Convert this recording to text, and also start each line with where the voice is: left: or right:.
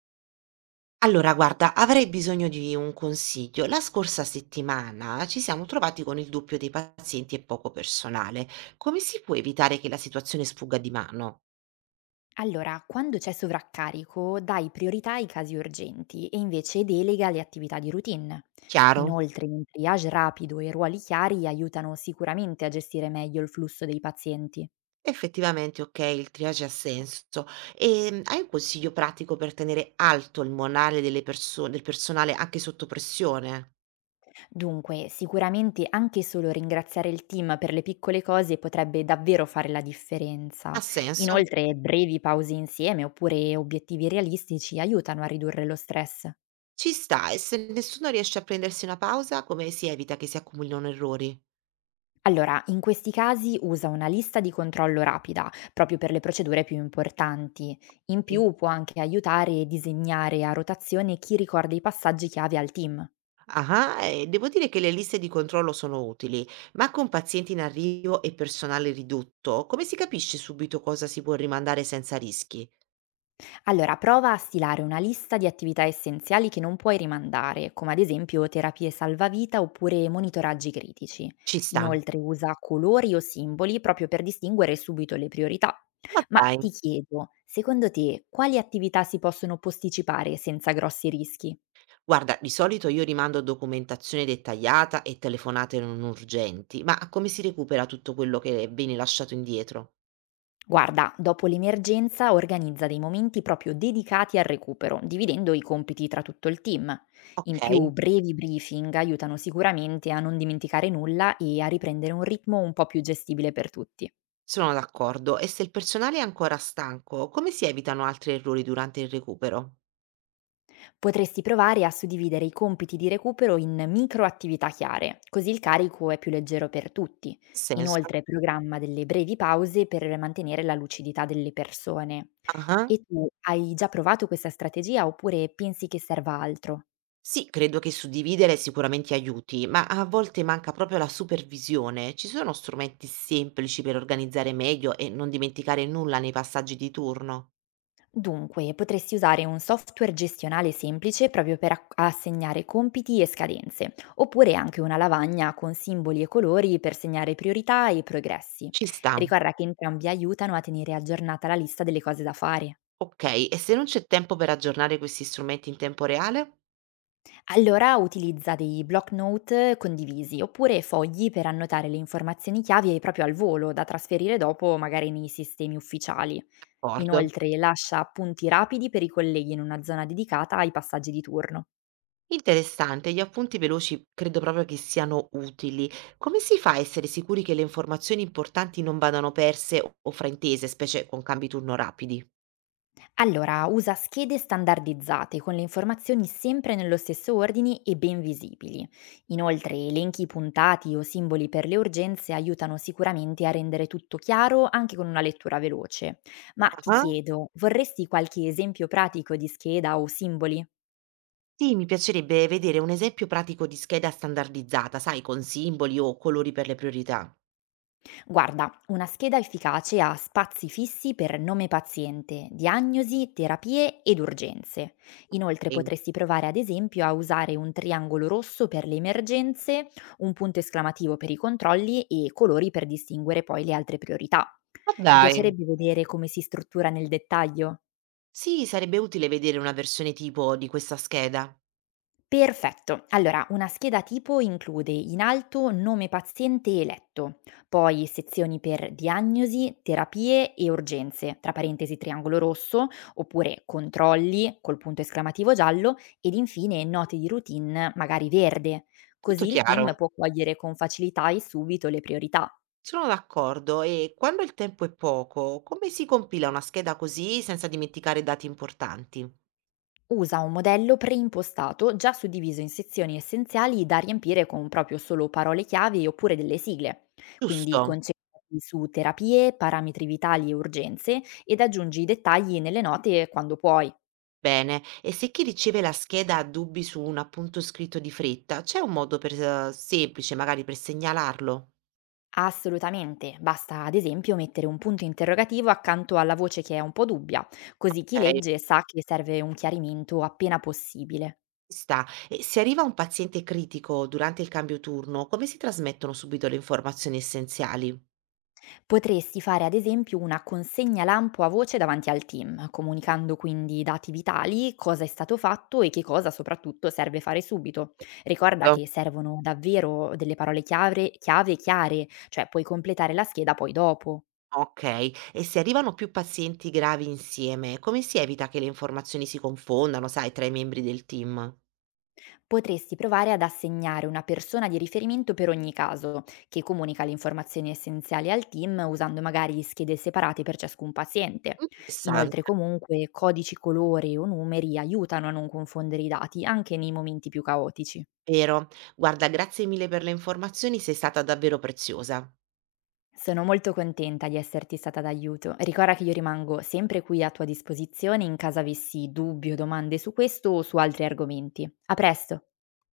right: Allora, guarda, avrei bisogno di un consiglio. La scorsa settimana ci siamo trovati con il doppio dei pazienti e poco personale. Come si può evitare che la situazione sfugga di mano?
left: Allora, quando c'è sovraccarico, dai priorità ai casi urgenti e invece delega le attività di routine.
right: Chiaro?
left: Inoltre, un triage rapido e ruoli chiari aiutano sicuramente a gestire meglio il flusso dei pazienti.
right: Effettivamente, ok, il triage ha senso. E hai un consiglio pratico per tenere alto il morale del personale anche sotto pressione?
left: Dunque, sicuramente anche solo ringraziare il team per le piccole cose potrebbe davvero fare la
right: Ha
left: differenza.
right: senso?
left: Inoltre, brevi pause insieme oppure obiettivi realistici aiutano a ridurre lo stress.
right: Ci sta, e se nessuno riesce a prendersi una pausa, come si evita che si accumulino errori?
left: Allora, in questi casi usa una lista di controllo rapida, proprio per le procedure più importanti. In più può anche aiutare e disegnare a rotazione chi ricorda i passaggi chiave al team.
right: Ah-ah, e devo dire che le liste di controllo sono utili, ma con pazienti in arrivo e personale ridotto, come si capisce subito cosa si può rimandare senza rischi?
left: Allora, prova a stilare una lista di attività essenziali che non puoi rimandare, come ad esempio terapie salvavita oppure monitoraggi critici.
right: Ci sta.
left: Inoltre usa colori o simboli proprio per distinguere subito le priorità.
right: Ma
left: Ma
right: dai.
left: ti chiedo, secondo te quali attività si possono posticipare senza grossi rischi?
right: Guarda, di solito io rimando documentazione dettagliata e telefonate non urgenti, ma come si recupera tutto quello che viene lasciato indietro?
left: Guarda, dopo l'emergenza organizza dei momenti proprio dedicati al recupero, dividendo i compiti tra tutto il team. In
right: Ok,
left: più, brevi briefing aiutano sicuramente a non dimenticare nulla e a riprendere un ritmo un po' più gestibile per tutti.
right: sono d'accordo. E se il personale è ancora stanco, come si evitano altri errori durante il recupero?
left: Potresti provare a suddividere i compiti di recupero in micro attività chiare, così il carico è più leggero per tutti.
right: Ha senso.
left: Inoltre, programma delle brevi pause per mantenere la lucidità delle persone.
right: Ah-ah.
left: E tu hai già provato questa strategia oppure pensi che serva altro?
right: Sì, credo che suddividere sicuramente aiuti, ma a volte manca proprio la supervisione. Ci sono strumenti semplici per organizzare meglio e non dimenticare nulla nei passaggi di turno?
left: Dunque, potresti usare un software gestionale semplice proprio per assegnare compiti e scadenze, oppure anche una lavagna con simboli e colori per segnare priorità e progressi.
right: Ci sta.
left: Ricorda che entrambi aiutano a tenere aggiornata la lista delle cose da fare.
right: Ok, e se non c'è tempo per aggiornare questi strumenti in tempo reale?
left: Allora utilizza dei block note condivisi oppure fogli per annotare le informazioni chiave proprio al volo da trasferire dopo magari nei sistemi ufficiali.
right: D'accordo.
left: Inoltre lascia appunti rapidi per i colleghi in una zona dedicata ai passaggi di turno.
right: Interessante, gli appunti veloci credo proprio che siano utili. Come si fa a essere sicuri che le informazioni importanti non vadano perse o fraintese, specie con cambi turno rapidi?
left: Allora, usa schede standardizzate con le informazioni sempre nello stesso ordine e ben visibili. Inoltre, elenchi puntati o simboli per le urgenze aiutano sicuramente a rendere tutto chiaro anche con una lettura veloce. Ma ti
right: Ah.
left: chiedo, vorresti qualche esempio pratico di scheda o simboli?
right: Sì, mi piacerebbe vedere un esempio pratico di scheda standardizzata, sai, con simboli o colori per le priorità.
left: Guarda, una scheda efficace ha spazi fissi per nome paziente, diagnosi, terapie ed urgenze. Inoltre
right: Sì.
left: potresti provare ad esempio a usare un triangolo rosso per le emergenze, un punto esclamativo per i controlli e colori per distinguere poi le altre priorità.
right: Ma
left: Ti
right: dai,
left: piacerebbe vedere come si struttura nel dettaglio?
right: sì, sarebbe utile vedere una versione tipo di questa scheda.
left: Perfetto. Allora, una scheda tipo include in alto nome paziente e letto, poi sezioni per diagnosi, terapie e urgenze, tra parentesi triangolo rosso, oppure controlli col punto esclamativo giallo ed infine note di routine magari verde.
right: Tutto
left: Così il team
right: chiaro,
left: può cogliere con facilità e subito le priorità.
right: sono d'accordo. E quando il tempo è poco, come si compila una scheda così senza dimenticare dati importanti?
left: Usa un modello preimpostato già suddiviso in sezioni essenziali da riempire con proprio solo parole chiave oppure delle sigle. Quindi
right: Giusto?
left: concentrati su terapie, parametri vitali e urgenze ed aggiungi i dettagli nelle note quando puoi.
right: Bene, e se chi riceve la scheda ha dubbi su un appunto scritto di fretta, c'è un modo per, semplice magari per segnalarlo?
left: Assolutamente, basta ad esempio mettere un punto interrogativo accanto alla voce che è un po' dubbia, così chi
right: Ok.
left: legge sa che serve un chiarimento appena possibile.
right: Ci sta. E se arriva un paziente critico durante il cambio turno, come si trasmettono subito le informazioni essenziali?
left: Potresti fare ad esempio una consegna lampo a voce davanti al team, comunicando quindi dati vitali, cosa è stato fatto e che cosa soprattutto serve fare subito. Ricorda
right: Certo.
left: che servono davvero delle parole chiave chiare, cioè puoi completare la scheda poi dopo.
right: Ok, e se arrivano più pazienti gravi insieme, come si evita che le informazioni si confondano, sai, tra i membri del team?
left: Potresti provare ad assegnare una persona di riferimento per ogni caso, che comunica le informazioni essenziali al team usando magari schede separate per ciascun paziente.
right: Interessante,
left: Inoltre comunque codici colore o numeri aiutano a non confondere i dati anche nei momenti più caotici.
right: vero? Guarda, grazie mille per le informazioni, sei stata davvero preziosa.
left: Sono molto contenta di esserti stata d'aiuto. Ricorda che io rimango sempre qui a tua disposizione in caso avessi dubbi o domande su questo o su altri argomenti. A presto!